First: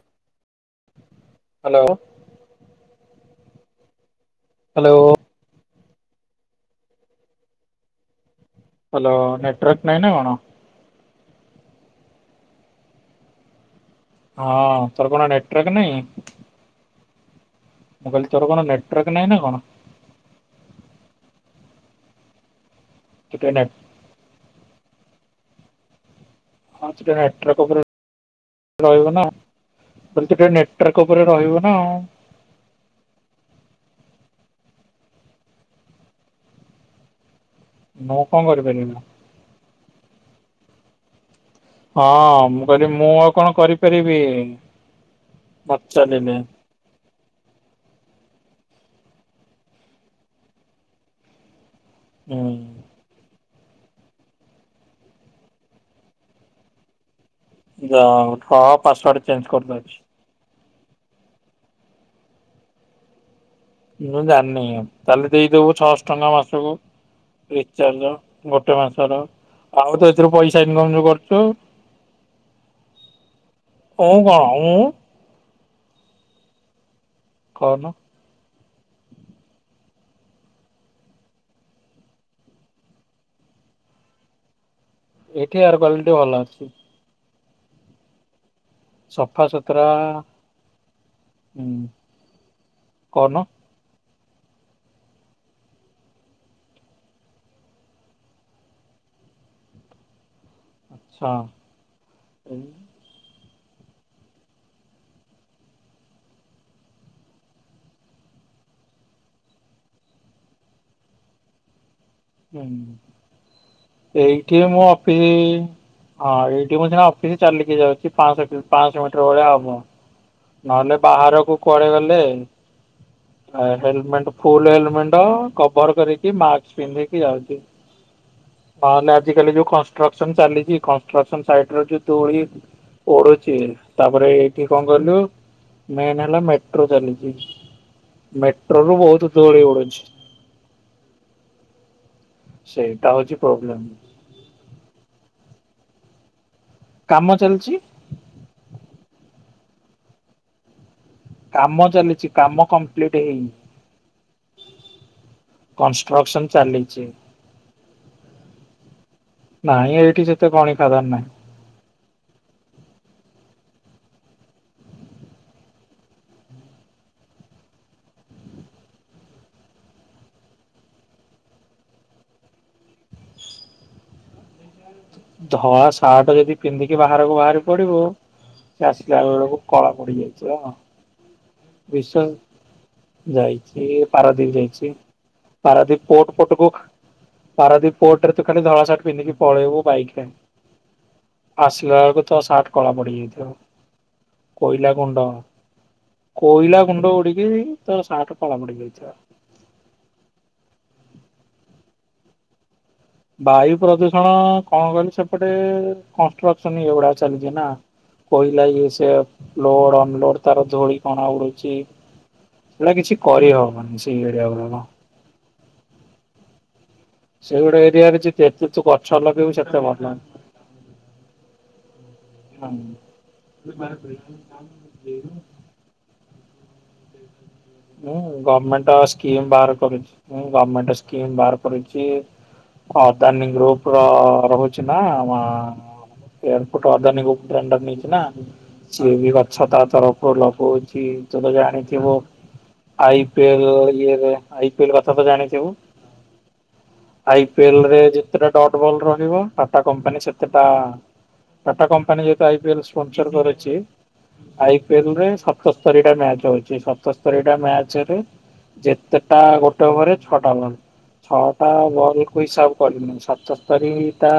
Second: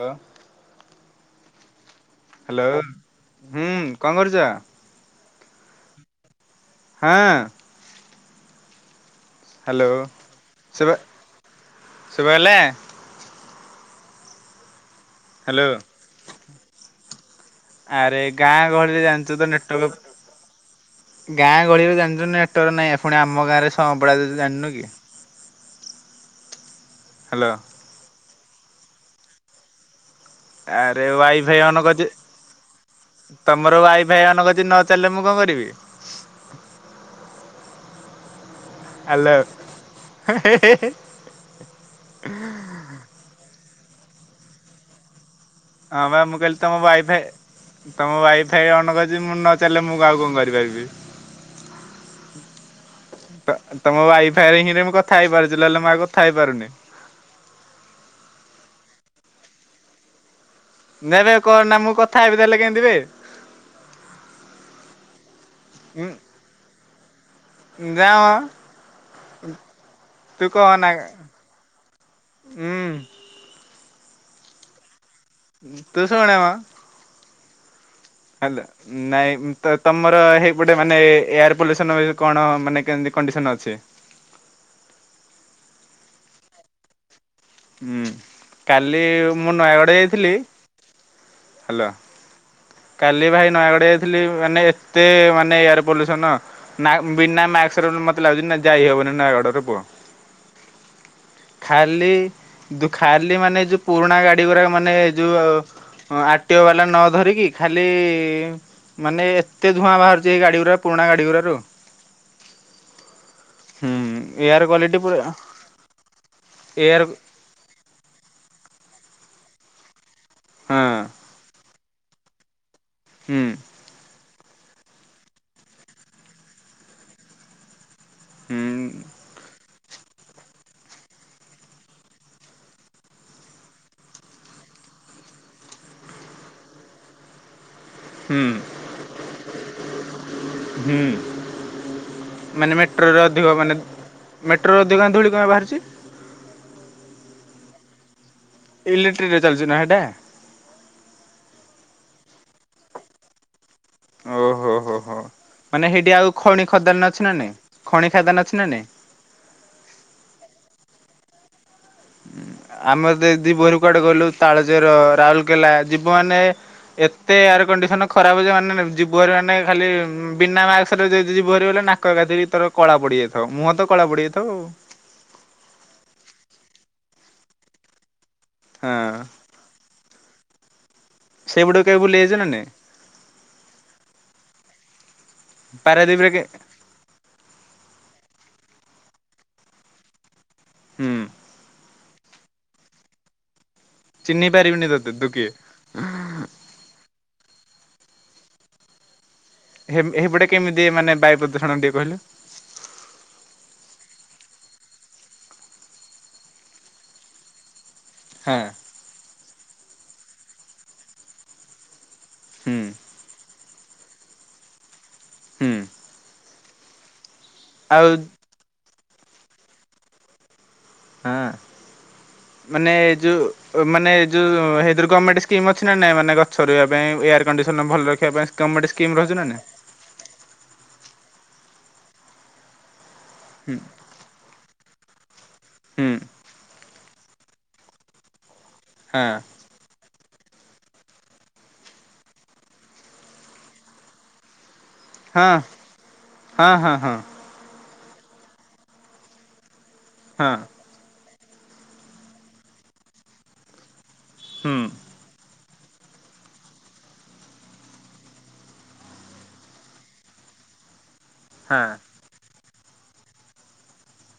କୁହ। Hello. Hello ହୁଁ କଣ କରୁଛ? ହ୍ୟାଲୋ ହଁ। ହାଲୋ ହ୍ୟାଲୋ ନେଟୱାର୍କ ନାହିଁ ନା କଣ? ଶୁଭା ଗଲା? ହଁ ତୋର କଣ ହ୍ୟାଲୋ ନେଟୱର୍କ ନାହିଁ? ଆରେ ଗାଁ ଗହଳିରେ ନାଇଁ ଜାଣିଛୁ ନା ତ କଣ? ନେଟୱର୍କ ଗାଁ ଗହଳିରେ ଜାଣିଛୁ ନେଟୱାର୍କ ନାହିଁ ପୁଣି ତୁ ଆମ ଟିକେ ନେଟ ଗାଁରେ ଦୋଉଛି ତୁ ଜାଣିନୁ କି? ହଁ ଟିକେ ହ୍ୟାଲୋ ହାଟ୍ରକ ଉପରେ ରହିବ ନାଁ। ଆରେ ୱାଇଫାଇ ଅନ କରଚି ତମର ୱାଇଫାଇ ଅନ କ ରିଚି ଯଦି ନ ଚାଲଲେ ମୁଁ କଣ କରିବି? ମୁଁ କଣ କରିବି? ହାଲୋ ହେ-ହେ-ହେ। ହଁ ମୁଁ କହିଲି ମୁଁ ଆଉ କଣ କରିପାରିବି। ହଁ ବା ପଚାରିଲେ ମୁଁ କହିଲି ତମ ୱାଇଫାଇ ତମ ୱାଇଫାଇ ଅନ କରିଚି ମୁଁ ନଚାଲିଲେ ମୁଁ ଆଉ କଣ କରିପାରିବି। ହୁଁ। ତ ତମ ୱାଇଫାଇରେ ହିଁ ରେ ମୁଁ କଥା ହେଇପାରୁଛି, ନହେଲେ ମୁଁ ଆଉ କଥା ହେଇପାରୁନି। ଯାହା ହଉ ହ ପାସୱାର୍ଡ ଚେଞ୍ଜ କରିଦଉଛି। ନାଇଁ ନାଇଁ କରନା ମୁଁ କଥା ହେବି ତାହେଲେ କେମିତି ବେ? ମୁଁ ଜାଣିନି ତାହେଲେ ଦେଇଦବୁ ଛଅଶ ଟଙ୍କା ଉଁ ମାସକୁ। ଯା ରିଚାର୍ଜ ମ ଗୋଟେ ମାସର। ଆଉ ତୁ ଏଥିରୁ ପଇସା ଇନକମ ଯୋଉ କରୁଛୁ। ହୁଁ। ଓ କଣ ହୁଁ। [unintelligible] ମ କହୁନୁ। ହେଲେ ନାଇଁ ତ ତମର ହେଇପଟେ ମାନେ ଏୟାର ପଲ୍ୟୁସନ କଣ ମାନେ କେମତି କଡିସ ନ ଅଛି। ଏଠିକାର କ୍ୱାଲିଟି ଭଲ ଅଛି। ହୁଁ କାଲି ମୁଁ ସଫାସୁତୁରା ନୟାଗଡ଼ ଯାଇଥିଲି ହୁଁ। ହାଲୋ କାଲି କହୁନ ଭାଇ ନୟାଗଡ଼ ଯାଇ ଥିଲି ମାନେ ଏତେ ମାନେ ଏୟାର ପଲ୍ୟୁସନ, ନା ବିନା ମାସ୍କ ରେ ମତେ ଲାଗୁଛି ଯାଇ ହବ ନି ନୟାଗଡ଼ରେ ପୁଅ ଆଚ୍ଛା ଖାଲି ହୁଁ। ଖାଲି ମାନେ ଯୋଉ ପୁରୁଣା ଗାଡି ଗୁରାକ ମାନେ ଯୋଉ ଆର ଟି ଓ ବାଲା ନ ଧରିକି ଖାଲି ମାନେ ଏତେ ଧୂଆଁ ବାହାରୁଚି ଏ ଗାଡ଼ି ଗୁରା ପୁରୁଣା ଗାଡ଼ି ଗୁଡାରୁ। ହୁଁ ଏଇଠି ଏୟାର ମୋ କ୍ଵାଲିଟି ପୁରା ଅଫିସ ହଁ ଏଇଠି ମୁଁ ଏୟାର ସିନା ଅଫିସ ଚାଲିକି ଯାଉଛି ପାଂଶହ କିଲୋ ପାଂଶହ ମିଟର ଭଳିଆ ହବ ହଁ ନହେଲେ ବାହାରକୁ କୁଆଡେ ଗଲେ ହୁଁ ଆ ହେଲମେଟ ଫୁଲ ହେଲମେଟ କଭର କରିକି ମାସ୍କ ପିନ୍ଧିକି ଯାଉଛି। ହୁଁ ନହେଲେ ଆଜି କାଲି ଯୋଉ କନଷ୍ଟ୍ରକ୍ସନ ଚାଲିଚି କନ୍ରକ୍ସନ ସାଇଟରେ ଯୋଉ ଧୂଳି ପଡୁଛି ତାପରେ ଏଇଠି କଣ କିହିଲୁ ମେନ୍ ହେଲା ମେଟ୍ରୋ ଚାଲିଛି। ହୁଁ ମେଟ୍ରୋରୁୁ ବହୁତ ଧୂଳି ଉଡୁଛି। ହୁଁ ମାନେ ସେଇଟା ମେଟ୍ରୋରେ ହଉଛି ଅଧିକ ମାନେ ପ୍ରୋବ୍ଲେମ ମେଟ୍ରୋରେ ଅଧିକ କାଇଁ ଧୂଳିକଣା ବାହାରୁଛି। କାମ ଚାଲିଛି। ଇିଲେକ୍ଟ୍ରିକରେ ଚାଲିଛି ନା ଏଇଟା। କାମ ଚାଲିଛି, କାମ କମ୍ପ୍ଲିଟ ହେଇନି। ଓହୋ ହୋ ହୋ ମାନେ ସେଇଠି ଆଉ କନଷ୍ଟ୍ରକ୍ସନ ଖଣି ଚାଲିଛି ଖଦାନ ଅଛି ନା ନାଇଁ। ଖଣି ଖାଇଦାନ ଅଛି ନା ନାଇଁ। ନାଇଁ ଏଇଠି ସେତେ ଖଣି ଖାଦାନ ନାହିଁ। ଆମର ତ ଦି ପହରେ କୁଆଡେ ଗଲୁ ତାଳଚେର ରାଉରକେଲା ଯିବ ମାନେ ଏତେ ଏୟାର କଣ୍ଡିସନ ଖରାପ ଯେ ମାନେ ଯିବ ହେରା ମାନେ ଖାଲି ବିନା ମାସ୍କରେ ଯଦି ଯିବୁ ହେରି ବୋଲେ ନାକ କାଧି ଭିତର କଳା ପଡି ଯାଇଥିବ, ମୁହଁ ତ କଳା ପଡି ଯାଇଥିବ ଆଉ। ଧଳା ସାର୍ଟ ଯଦି ପିନ୍ଧିକି ବାହାରକୁ ବାହାରି ପଡିବୁ ସେ ହଁ ଆସିଲା ବେଳକୁ କଳା ପଡି ଯାଇଥିବ ନ ସେଇପଟକୁ କେବେ ବୁଲି ବିଷ ଯାଇଛ ନା ନାଇଁ? ଯାଇଚି ପାରାଦ୍ୱୀପ ଯାଇଚି। ପାରାଦୀପ ପାରାଦ୍ୱୀପରେ ପୋଟ କେ ପଟକୁ ପାରା ପୋର୍ଟରେ ତୁ ଖାଲି ଧଳା ସାଟେ ପିନ୍ଧିକି ପଳେଇବୁ ବାଇକି ରେ। ହୁଁ। ଦେଖିଲାବେଳ କୁ ତୋ ସାଟେ କଳା ପଡିଯାଇଥିବ। ଚିହ୍ନି ପାରିବୁନି କୋଇଲା ତତେ ଗୁଣ୍ଡ ତୁ କିଏ? କୋଇଲା ଗୁଣ୍ଡ ଉଡିକିରି ତମ ସାଟ କଳା ପଡି ଯାଇଥିବ। ଏହିମ୍ ଏହିପଟେ କେମିତି ମାନେ ବାୟୁ ପ୍ରଦୂଷଣ ଦିଏ କହିଲ। ବାୟୁ ପ୍ରଦୂଷଣ କଣ କହିଲି ସେପଟେ କନଷ୍ଟ୍ରକ୍ସନ ଇ ଏଭୁଡା ଚାଲିଚି ନା। ହଁ କହିଲ ସେ ଲୋଡ ଅନଲୋଡ ତାର ଧୋଳି କଣା ଉଡୁଚି। ହୁଁ ସେଇଟା କିଛି କରିହବ । ହୁଁ। ସେଇଗୋଟେ ଆଉ ଏରିଆରେ ଯେ ଏତେ ତୁ ଗଛ ଲଗେଇବୁ ସେତେ ଭଲ। ହଁ। ମାନେ ଏ ଯଉ ମାନେ ଏ ଯୋଉର ଗଣମେଣ୍ଟ ସ୍କିମ ଅଛି ନା ନାଇଁ ମାନେ? କରିବା ପାଇଁ କଣ୍ଡିସନ ଭଲ ହୁଁ ରଖିବା ପାଇଁ ଗଭର୍ଣ୍ଣମେଣ୍ଟ ସ୍କିମ୍ ରହୁଛି ନା ନାଇଁ? ଗମେଣ୍ଟସ୍କିବାଟ ଗମେଣ୍ଟସ୍କି କରିଛି ହ। ଦାନ ହୁଁ ଗ୍ରୁପ ର ରହୁଛି ନା ଆମ ହୁଁ ଏୟପୁଟ ଦାନ ଗ ଡେଣ୍ଡର ନେଇଛି ନା ସିଏ ବି ଗଛ ତା ତରଫ ଭଲପହୁଛି ତ ତ ଜାଣିଥିବ ଆଇ ପିଏଲ ଇଏରେ। କଥା ତ ହଁ ଜାଣିଥିବୁ ହଁ ହଁ ହଁ ଆଇ ପିଏଲ ରେ ଯେତେଟା ଡଟ୍ ବଲ୍ ରହିବ। ଟାଟା କମ୍ପାନୀ ହଁ ହଁ ସେତେଟା ଟାଟା କମ୍ପାନୀ ଯେତୁ ଆଇିଲସର କରିଛି। ହୁଁ ଆଇପିଏଲରେ ସତସ୍ତରୀ ଟା ମ୍ୟାଚ ଅଛି। ଚରେ ଯେତେଟା ଗୋଟେ ଓ ଛଅଟାନ୍। ଛଅଟା ହଁ ବଲକୁ ହିସାବ କରିନୁ ସତସ୍ତରୀ ଟା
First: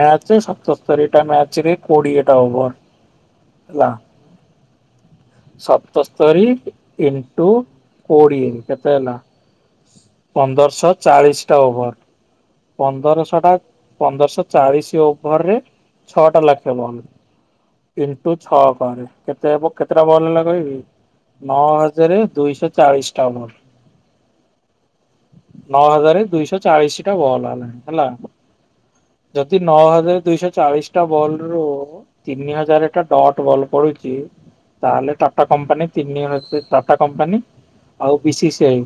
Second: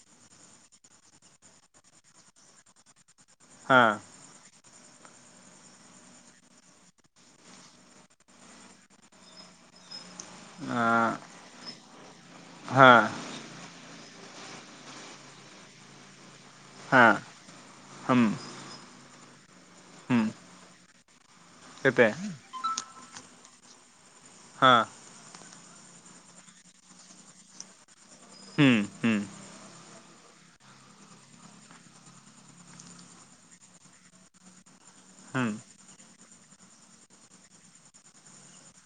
ମ୍ୟାଚ ସପତସ୍ତରୀ ଟା ମ୍ୟାଚରେ କୋଡିଏଟା ଓଭର। ହଁ। ସପତସ୍ତରୀ ଏଣ୍ଟୁ କୋଡ଼ିଏ କେତେ ହେଲା। ପନ୍ଦରଶହ ଚାଳିଶ ଟା ଓଭର ହଁ ପନ୍ଦରଶହ ଟା ପନ୍ଦରଶହ ଚାଳିଶ ଓଭର ରେ ଛଅଟା ଲଖ ତେବନ ହଁ ହୁଁ ଇଣ୍ଟୁ ଛଅ କରେ କେତେ ହବ କେତେଟା ହୁଁ ବଲ ହେଲା କହିବି ଆ କେତେ ଜାରେ ଦୁଇଶହ ଚାଳିଶ ଟା ବଲ୍। ହଁ। ନଅ ହଜାର ଦୁଇଶହ ଚାଳିଶ ଟା ବଲ ହେଲା ହେଲା ହୁଁ ହୁଁ ଯଦି ନଅ ହଜାର ଦୁଇଶହ ଚାଳିଶ ଟା ବଲ ରୁ ତିନି ହଜାର ଟା ଡଟ ବଲ୍ ପଡୁଚି ତାହେଲେ ହୁଁ ଟାଟା କମ୍ପାନୀ ତିନିଣ ଟାଟା କମ୍ପାନୀ ଆଉ ବି ସି ସି ଆଇ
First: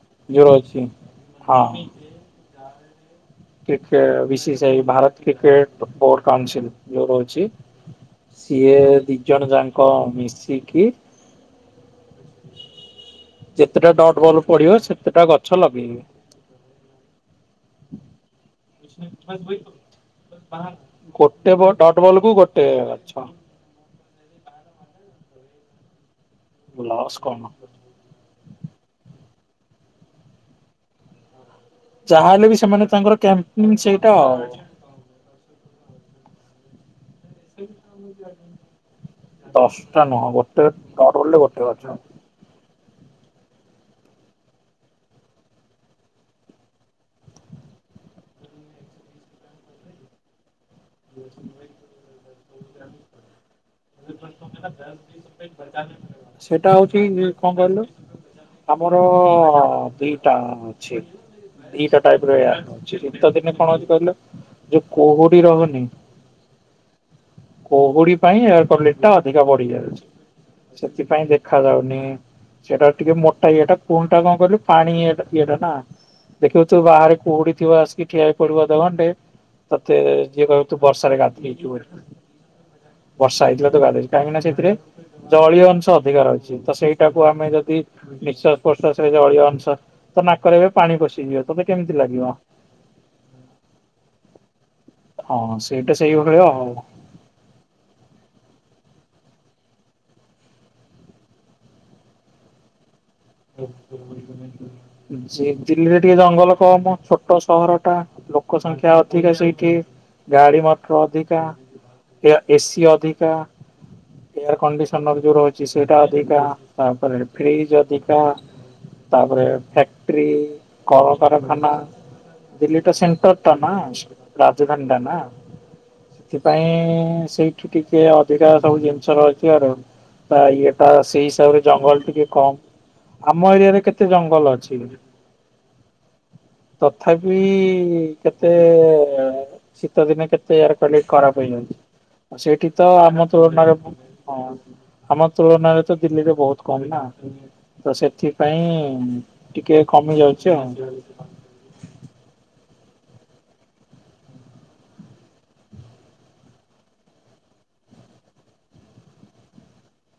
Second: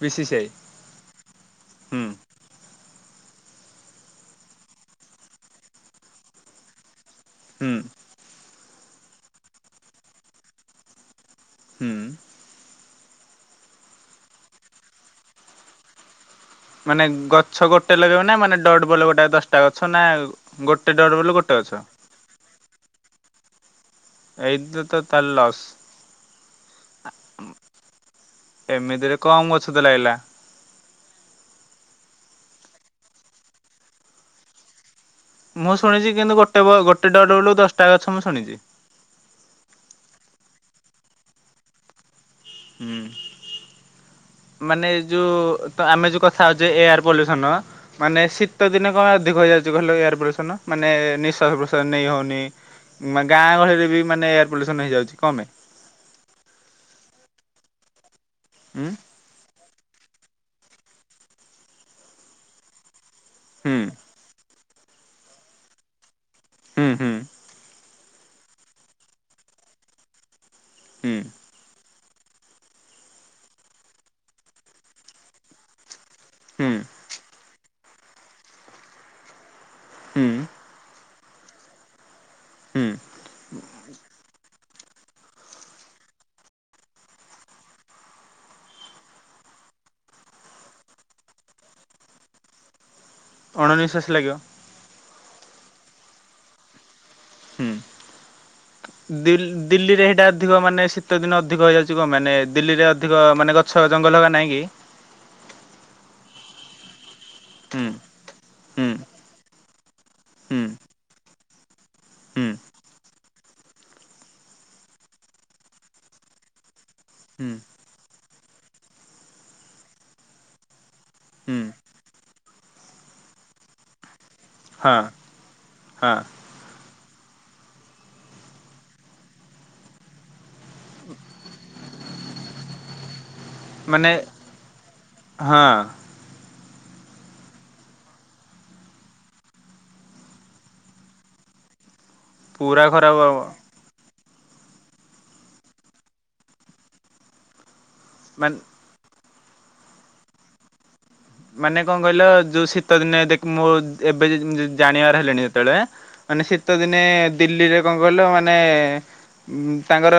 ବିଶି ସାଇ ଯୋଉ ଅଛି ହଁ। ହୁଁ cricket BCCI Bharat cricket board council ଯେଉ ଛି ହୁଁ ସିଏ ଦିଇ ଜଣ ଯାଙ୍କ ମିଶିକି ହୁଁ। ଯେତେଟା ଡଡ ବଲ ପଡିବ ସେତେଟା ଗଛ ଲଗେଇବେ ମାନେ ଗଛ ଗୋଟେ ଲଗେଇବ ନା ମା ଡଡବଲ ଗୋଟେ ଦଶଟା ଅଛ ନା ଗୋଟେ ଡ ବଲ ଗୋଟେ ଅଛ ହେଇଗଲା ଛଅ। ଏଇ ଦ ଦ ତାର ଲସ୍ ଲସ୍ କଣ? ଏମିତିରେ କମ୍ ଗଛ ତ ଲାଗିଲା। ଯାହାହେଲେ ବି ସେମାନେ ତାଙ୍କର କ୍ୟାମ୍ପି ସେଇଟା ଆ ମୁଁ ଶୁଣିଚି କିନ୍ତୁ ଗୋଟେ ଗୋଟେ ଡ ଡବଲୁ ଦଶଟା ଗଛ ମୁଁ ଶୁଣିଚି। ଟା ନୁହଁ ଗୋଟେ ଟ ଟବୁଲରେ ଗୋଟେ ଗଛ। ହୁଁ, ମାନେ ଏ ଯୋଉ ତ ଆମେ ଯୋଉ କଥା ହଉଛେ ଏୟାର ପଲ୍ୟୁସନ ମାନେ ଶୀତ ଦିନେ କଣ ଅଧ ଇଯାଉଛିହ ଏୟାର ପଲ୍ୟୁସନ ମାନେ ନିଶ୍ୱାସ ପ୍ରଶ୍ୱାସ ନେଇ ହଉନି ଗାଁ ଗହଳି ସେଟା ହଉଛି କଣ କହିଲୁ। ହୁଁ ଆମର ଅ ଦିଟା ଅଛି ଦିଟା ଟାଇପ ରେ ଅ ଶିତ ଦିନେ କଣ ହୁଁ ହଉଛି କହିଲେ ଯୋଉ କୁହୁଡି ରହୁନି ହୁଁ ହୁଁ, କୁହୁଡି ପାଇଁ ଏ କ୍ୱାଲିଟଟା ଅଧିକା ବଢି ଯାଉଛି ହୁଁ ସେଥିପାଇଁ ଦେଖା ଯାଉନି। ସେଟା ଟିକେ ମୋଟା ଇଏଟା ପୁଣି ଟା କଣ କହିଲୁ ପାଣି ଇଏଟା ନା ଦେଖିବୁ ହୁଁ ତୁ ବାହାରେ କୁହୁଡି ଥିବ ଆସିକି ଠିଆ ହେଇ ପଡିବ ଅଧ ଘଣ୍ଟେ। ତତେ ହୁଁ ଯିଏ କହିବ ତୁ ବର୍ଷାରେ ଗାଧେଇଚୁ ବୋଲି। ହୁଁ ବର୍ଷା ହେଇଥିଲା ତ ଗାଧ କାହିଁକି ନା ସେଥିରେ ଜଳୀୟ ଅଂଶ ଅଧିକା ରହିଛି ତ ସେଇଟାକୁ ଆମେ ଯଦି ନିଶ୍ୱାସ ପ୍ରଶ୍ୱାସରେ ଜଳୀୟ ଅଂଶ ତ ନାକରେ ଏବେ ପାଣି ପଶିଯିବ ତତେ କେମିତି ଲାଗିବ? ଅଣନିଶଶ୍ଵାସୀ ଲାଗିବ। ହଁ ସେଇଟା ସେଇଭଳିଆ ଆଉ। ହୁଁ, ଦିଲ୍ଲୀ ଦିଲ୍ଲୀରେ ହେ ଇଟା ଅଧିକ ମାନେ ଶୀତ ଦିନ ଅଧିକ ହେଇଯାଉଚି ଗ ମାନେ ଦିଲ୍ଲୀରେ ଅଧିକ ମାନେ ଗଛ ଜଙ୍ଗଲ ହେକା ନାହିଁ କି? ଦିଲ୍ଲୀରେ ଟିକେ ଜଙ୍ଗଲ କମ ଛୋ ଛୋଟ ସହର ହୁଁ ଟା ଲୋକ ସଂଖ୍ୟା ହୁଁ ଅଧିକା ସେଇଠି। ଗାଡି ହୁଁ ମଟର ଅଧିକା ଏୟା ହୁଁ ଏସି ଅଧିକା। ଏୟାର କଣ୍ଡିସନର ଯୋଉ ରହୁଛି ସେଇଟା ଅଧିକା ତାପରେ ହୁଁ ଫ୍ରିଜ ଅଧିକା। ତାପରେ ଫ୍ୟାକ୍ଟରି ହୁଁ କଳକାରଖାନା, ଦିଲ୍ଲୀ ଟା ସେଣ୍ଟର ଟା ନା ରାଜଧାନୀ ହଁ ଟା ନା। ହଁ ସେଥିପାଇଁ ସେଇଠୁ ଟିକେ ଅଧିକା ସବୁ ଜିନିଷ ରହିଥିବାରୁ ବା ଇଟା ସେଇ ହିସାବରେ ଜଙ୍ଗଲ ଟିକ କମ୍ ଆମ ଏରିଆ ରେ କେତେ ମାନେ ଜଙ୍ଗଲ ଅଛି। ହଁ ତଥାପି କେତେ ଶୀତ ଦିନେ କେତେ ୟାର କଣ୍ଡି କର। ଆଉ ସେଇଠି ତ ପୁରା ଆମ ଖରାପ ହବ ତୁଳନାରେ ହ ଆମ ତୁଳନାରେ ତ ଦିଲ୍ଲୀରେ ବହୁତ କମ୍ ନା। ତ ମାନେ ସେଥିପାଇଁ ଟିକେ କମି ଯାଉଛି ଆଉ। ମାନେ କଣ କହିଲ ଯୋଉ ଶୀତ ଦିନେ ଦେଖ ମୁଁ ଏବେ ଜାଣିବାର ହେଲେଣି ଯେତେଳେ ମାନେ ଶୀତ ଦିନେ ଦିଲ୍ଲୀରେ କଣ କହିଲ ମାନେ ତାଙ୍କର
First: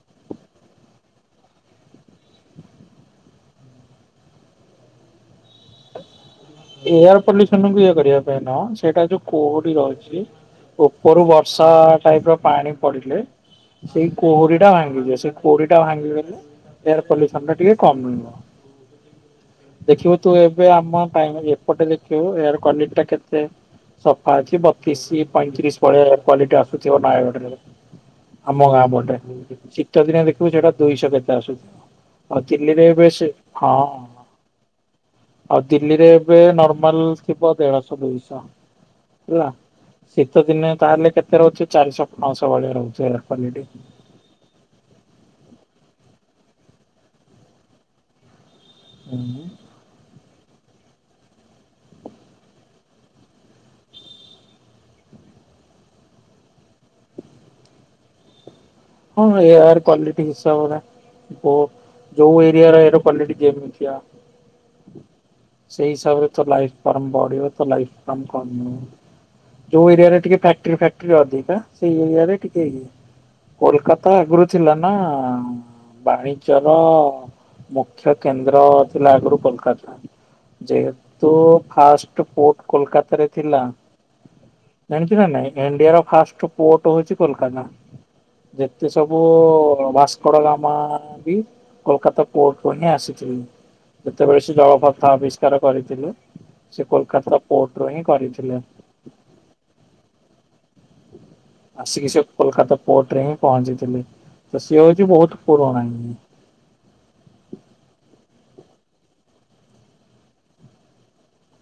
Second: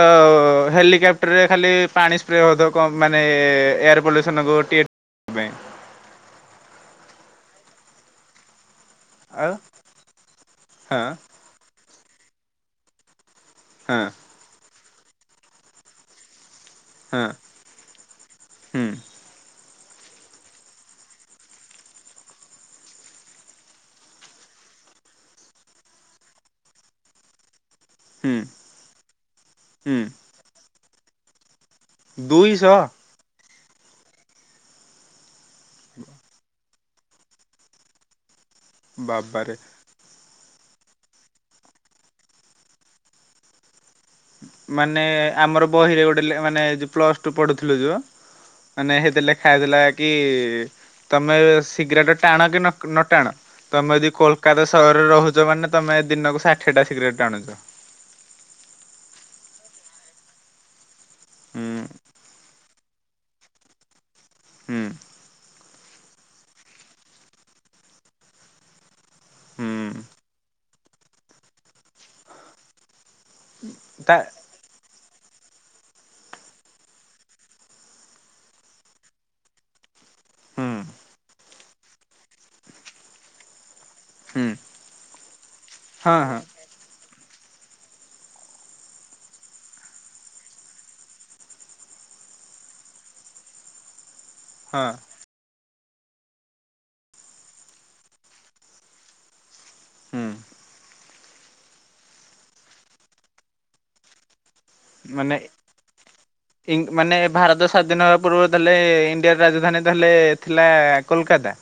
ହେଲିକାପ୍ଟରରେ ଖାଲି ପାଣି ସ୍ପ୍ରେ ହଉଥବ ମାନେଏ ଏୟାରପୋର୍ଟ ବେସନ ଗୋଟିଏ। ଏୟାର ପଲ୍ୟୁସନ କୁ ଇଏ କରିବା ପାଇଁ ନୁହଁ ସେଟା ଯୋଉ ଆଉ କୁହୁଡି ରହିଛି ହଁ ଉପରୁ ବର୍ଷା ଟାଇପ ର ପାଣି ପଡିଲେ, ହଁ ସେଇ କୁହୁଡିଟା ଟା ଭାଙ୍ଗିଯିବ ସେଇ କୁହୁଡିଟା ଭାଙ୍ଗିଗଲେ ଏୟାର ହଁ ପଲ୍ୟୁସନ ଟା ଟିକେ କମିବ ହୁଁ ଦେଖିବୁ ତୁ ଏବେ ଆମ କାଇଁମ ଏପଟେ ଦେଖିବୁ ଏଆର କ୍ୱାଲିଟି ଟା କେତେ। ସଫା ଅଛି ବତିଶ ପଇଁତିରିଶ ଭଳିଆ କ୍ୱାଲିଟି ଆସୁଥିବ ମାୟା ହୁଁ [inaudible] ଆମ ଗାଁ ପଟେ ଶୀତ ହୁଁ ଦିନେ ଦେଖିବୁ ସେଟା ଦୁଇଶହ କେତେ ଆସୁଛି। ଆଉ ତିନି ଦୁଇଶହ ଦେ ବେଶ ହଁ ଆଉ। ଦିଲ୍ଲୀରେ ଏବେ ନର୍ମାଲ ଥିବ ଦେଢଶହ ଦୁଇଶହ। ହେଲା। ବା୍ବାରେ, ଶୀତ ଦିନେ ତାହେଲେ କେତେ ରହୁଚି ଚାରିଶହ ପାଞ୍ଚଶହ ଭଳିଆ ରହୁଛ ଏହାର କ୍ୱାଲିଟି। ମାନେ ଆମର ବହିରେ ଗୋଟେ ମାନେ ଯ ପ୍ଲସ ଟୁ ପଢୁଥିଲୁ ଯୋଉ ମାନେ ହେଇଥେ ଲେଖାହେଇଥିଲା କି। ତମେ ଶୀଘ୍ରଟ ଟାଣ କି ନ ଟାଣ, ତମେ ଯଦି କୋଲକାତା ସହରରେ ରହୁଛ ମ ମାନେ, ତମେ ଦିନକୁ ଷାଠିଏ ଟା ସିଗରେଟ ଟାଣୁଛ ହଁ ୟାର କ୍ୱାଲିଟି ହିସାବରେ ହୁଁ ଯଉ ଏରିଆ ର ଏ [unintelligible] କ୍ଟିମିଆ ହୁଁ ସେଇ ହିସାବରେ ତ ଲାଇ ଫମ ବଢିବ ତ ଲାଇଫ ଫମ କଣ ନହଁ। ଯୋଉ ଏରିଆରେ ହୁଁ ଟିକେ ଫ୍ୟାକ୍ଟି ଫକ୍ଟରି ଅଧିକା ସେଇ ଏରିଆରେ ଟିକେ ଇଏ କୋଲକାତା ତା ଆଗରୁ ଥିଲା ନା ବାଣିଜ୍ୟର ମୁଖ୍ୟ କେନ୍ଦ୍ରଥିଲା, ଆଗରୁ କୋଲକାତା ହୁଁ । ଯେହେତୁ, ଫାଷ୍ଟ ପୋଟ କୋଲକାତାରେ ଥିଲା ହୁଁ । ଜାଣିଛୁ ନା ନାଇଁ, ଇଣ୍ଡିଆର ହଁ ହଁ ଫାଷ୍ଟ ପୋର୍ଟ ହଉଛି କୋଲକାତା । ଯେତେ ସବୁ ଭାସ୍କର ଗାମ ବି କୋଲକାତା କୋର୍ଟରୁୁ ହିଁ ଆସିଥିଲି, ଯେତେବେଳେ ସେ ହଁ ଜଳପଥା ଆବିଷ୍କାର କରିଥିଲୁ। ସେ କୋଲକାତା ପୋର୍ଟରୁ ହିଁ କରିଥିଲେ । ହୁଁ ଆସିକି ସେ କୋଲକାତା ପୋର୍ଟ ରେ ହିଁ ପହଞ୍ଚିଥିଲେ ତ ସିଏ ହଉଛି ମାନେ ବହୁତ ପୁରୁଣା ଇଂ ମାନେ ଭାରତ ସ୍ଵାଧୀନ ହେବା ପୂର୍ବରୁ ତାହଲେ ଇଣ୍ଡିଆର ରାଜଧାନୀ ତାହଲେ ଥିଲା -କୋଲକାତା ।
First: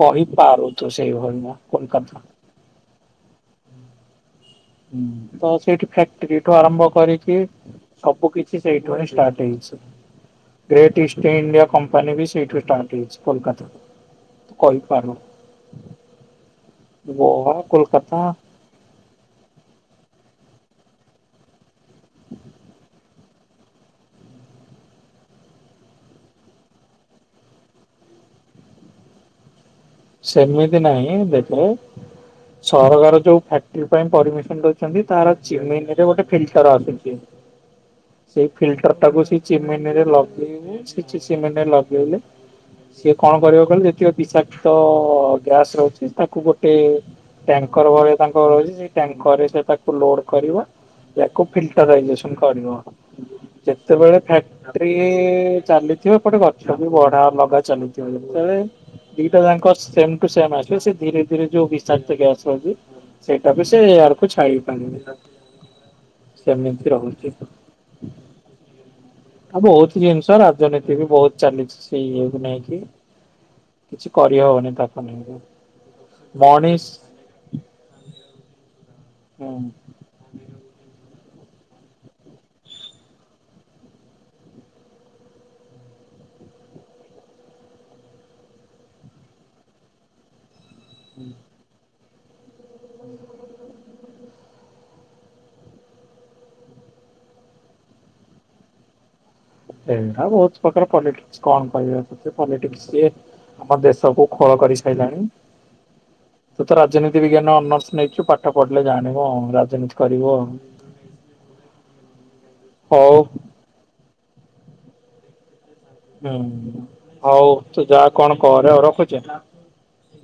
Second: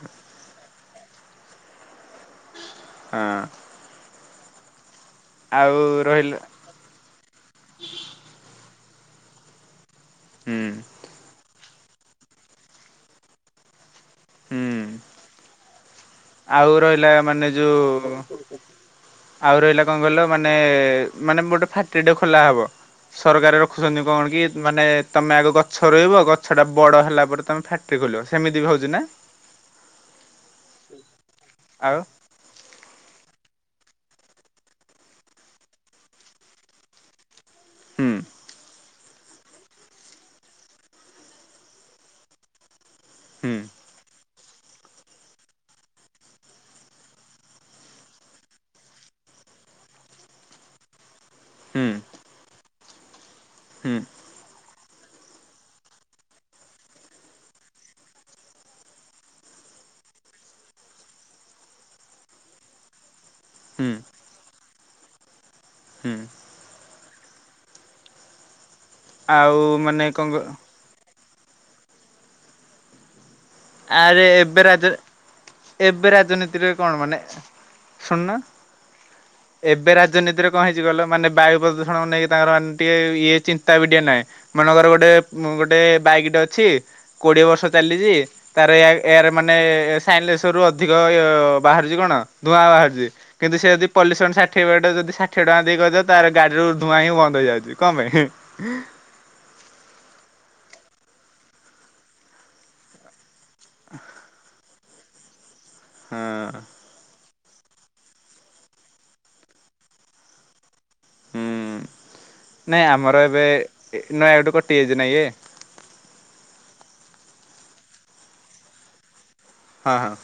କହିପାରୁ, ତୁ ସେଇଭଳିନା କୋଲକତା । ହଁ ତ ଆଉ ସେଇଠି ରହିଲା ଫ୍ୟାକ୍ଟ୍ରିଠୁ ଆରମ୍ଭ କରିକି ସବୁ କିଛି ସେଇଥିପାଇଁ ଷ୍ଟାର୍ଟ ହେଇଛି ହୁଁ । ଗ୍ରେଟ୍ ଇଷ୍ଟ ଇଡିଆ କମ୍ପାନୀ ବି ସେଇଠୁଷ୍ଟାର୍ ହେଇଛି, କୋଲକାତା । ହୁଁ କହିପାରୁ। ଆଉ ରହିଲା ମାନେ, ଯୋଉ କୋଲକାତା ଆଉ ରହିଲା କଣ କହିଲ ମାନେ, ମାନେ ଗୋଟେ ଫାଟିଟେ ଖୋଲା ହବ ସରକାର ରଖୁଛନ୍ତି କଣ କି -ମାନେ ତମେ ଆଗ ଗଛ ରହିବ, ଗଛ ଟା ବଡ ହେଲା ପରେ ତମେ ଫ୍ୟାକ୍ଟ୍ରି ସେମିତି ବି ହଉଛି ନା ସେମିତି ନାହିଁ, ଦେଖ, ଆଉ ସରକାର ଯୋଉ ଫ ପରମିସନ ଦଉଛନ୍ତି, ତାର ଚମରେ ଗୋଟେ ଫିଲ୍ଟର ଆସୁଛି । ହୁଁ ସେଇ ଫିଲ୍ଡ ତାକୁ ସେ ଚିମିନ ରେ ଲଗେଇବୁ ସେ ଚି ଚିମିନରେ ଲଗେଇଲେ ସିଏ କଣ ହୁଁ କରିବ କହିଲ -ଯେତିକ ବିଷାକ୍ତ ଗ୍ୟାସ ରହୁଛି ତାକୁ ଗୋଟେ ଟ୍ୟାଙ୍କର ଭଳିଆ ତାଙ୍କ ରହିଛି, ସେ ଟ୍ୟାଙ୍କର ରେ ସେ ତାକୁ ଲୋଡ କରିବ ଏହାକୁ ହୁଁ ଫିଲ୍ଟର ଇଜେକ୍ସନ କରିବ । ହୁଁ ଯେତେବେଳେ ଫ୍ୟାକ୍ଟ୍ରି ଚାଲିଥିବ, ପଟେ ଗଛ ବି ବଢା ଲଗା ଚାଲିଥିବ । ଦ [unintelligible] ତାଙ୍କ ସେ ଟ ସେ ଆସିବେ ସେ ଧୀରେ ଧୀରେ ଯୋଉ ବିଶାକ୍ତ ଟ ଆସନ୍ତି ସେଇଟା ବି ସେ [unintelligible] [unintelligible] ପାୀ ହ [inaudible] ସେମିତି ରହୁଚିତ । ଆଉ ବହୁତ ମାନେ କଣ କ ଜିନିଷ, ରାଜନୀତି ବି ବହୁତ ଚାଲିଛି, ସେ ବି ନାଇଁ କି ଆରେ ଏବେ ରାଜ, ଏବେ ରାଜନୀତିରେ ମଣିଷ କଣ ମାନେ ଶୁଣନ, ହୁଁ ଏବେ ରାଜନୀତିରେ କଣ ହେଇଛି କହିଲ? ମାନେ ବାୟୁ ପ୍ରଦୂଷଣକୁ ନେଇକି ତାଙ୍କର ମାନେ ଟିକେ ଇଏ ଚିନ୍ତା ବି ଟିକେ ନାହିଁ, ମନେକର ଗୋଟେ ଗୋଟେ ବାଇକ୍ ଟେ ଅଛି, କୋଡିଏ ବର୍ଷ ଚାଲିଛି । ତାର ଏୟାର ମାନେ ସାଇଲେସରରୁ ଅଧିକ ବାହାରୁଛି କଣ? ଧୂଆଁ ବାହାରୁଛି କିନ୍ତୁ ସେ ଯଦି ପଲୁସନ ଷାଠିଏ ଯଦି ଷାଠିଏ ଟଙ୍କା ଦେଇଦଅ ତାର ଗଡି ର ଧୂଆଁ ହିଁ ବ ଯାଉଛି କଣ ପାଇଁ? ଏଇଟ ବହୁତ ପ୍ରକାର ପଲିିକସ କଣ କହିବ ।ପଲିଟିଷକି ଆମ ଦେଶ କୁ ଖୋଳ କରି ସାରିଲାଣି । ହଁ ବିଜ୍ଞାନ ଅନର୍ସ ନେଇଛୁ ପା ହୁଁ ନାଇଁ ହଉ ଆମର ଏବେ ନୂଆ ଗୋଟେ କଟି ଯାଇଛି ନାଇଁ ଏ ହୁଁ ହଉ ତୁ ଯାହା କଣ କରରେ ଆଉ ରଖୁ ହଁ ହଁ।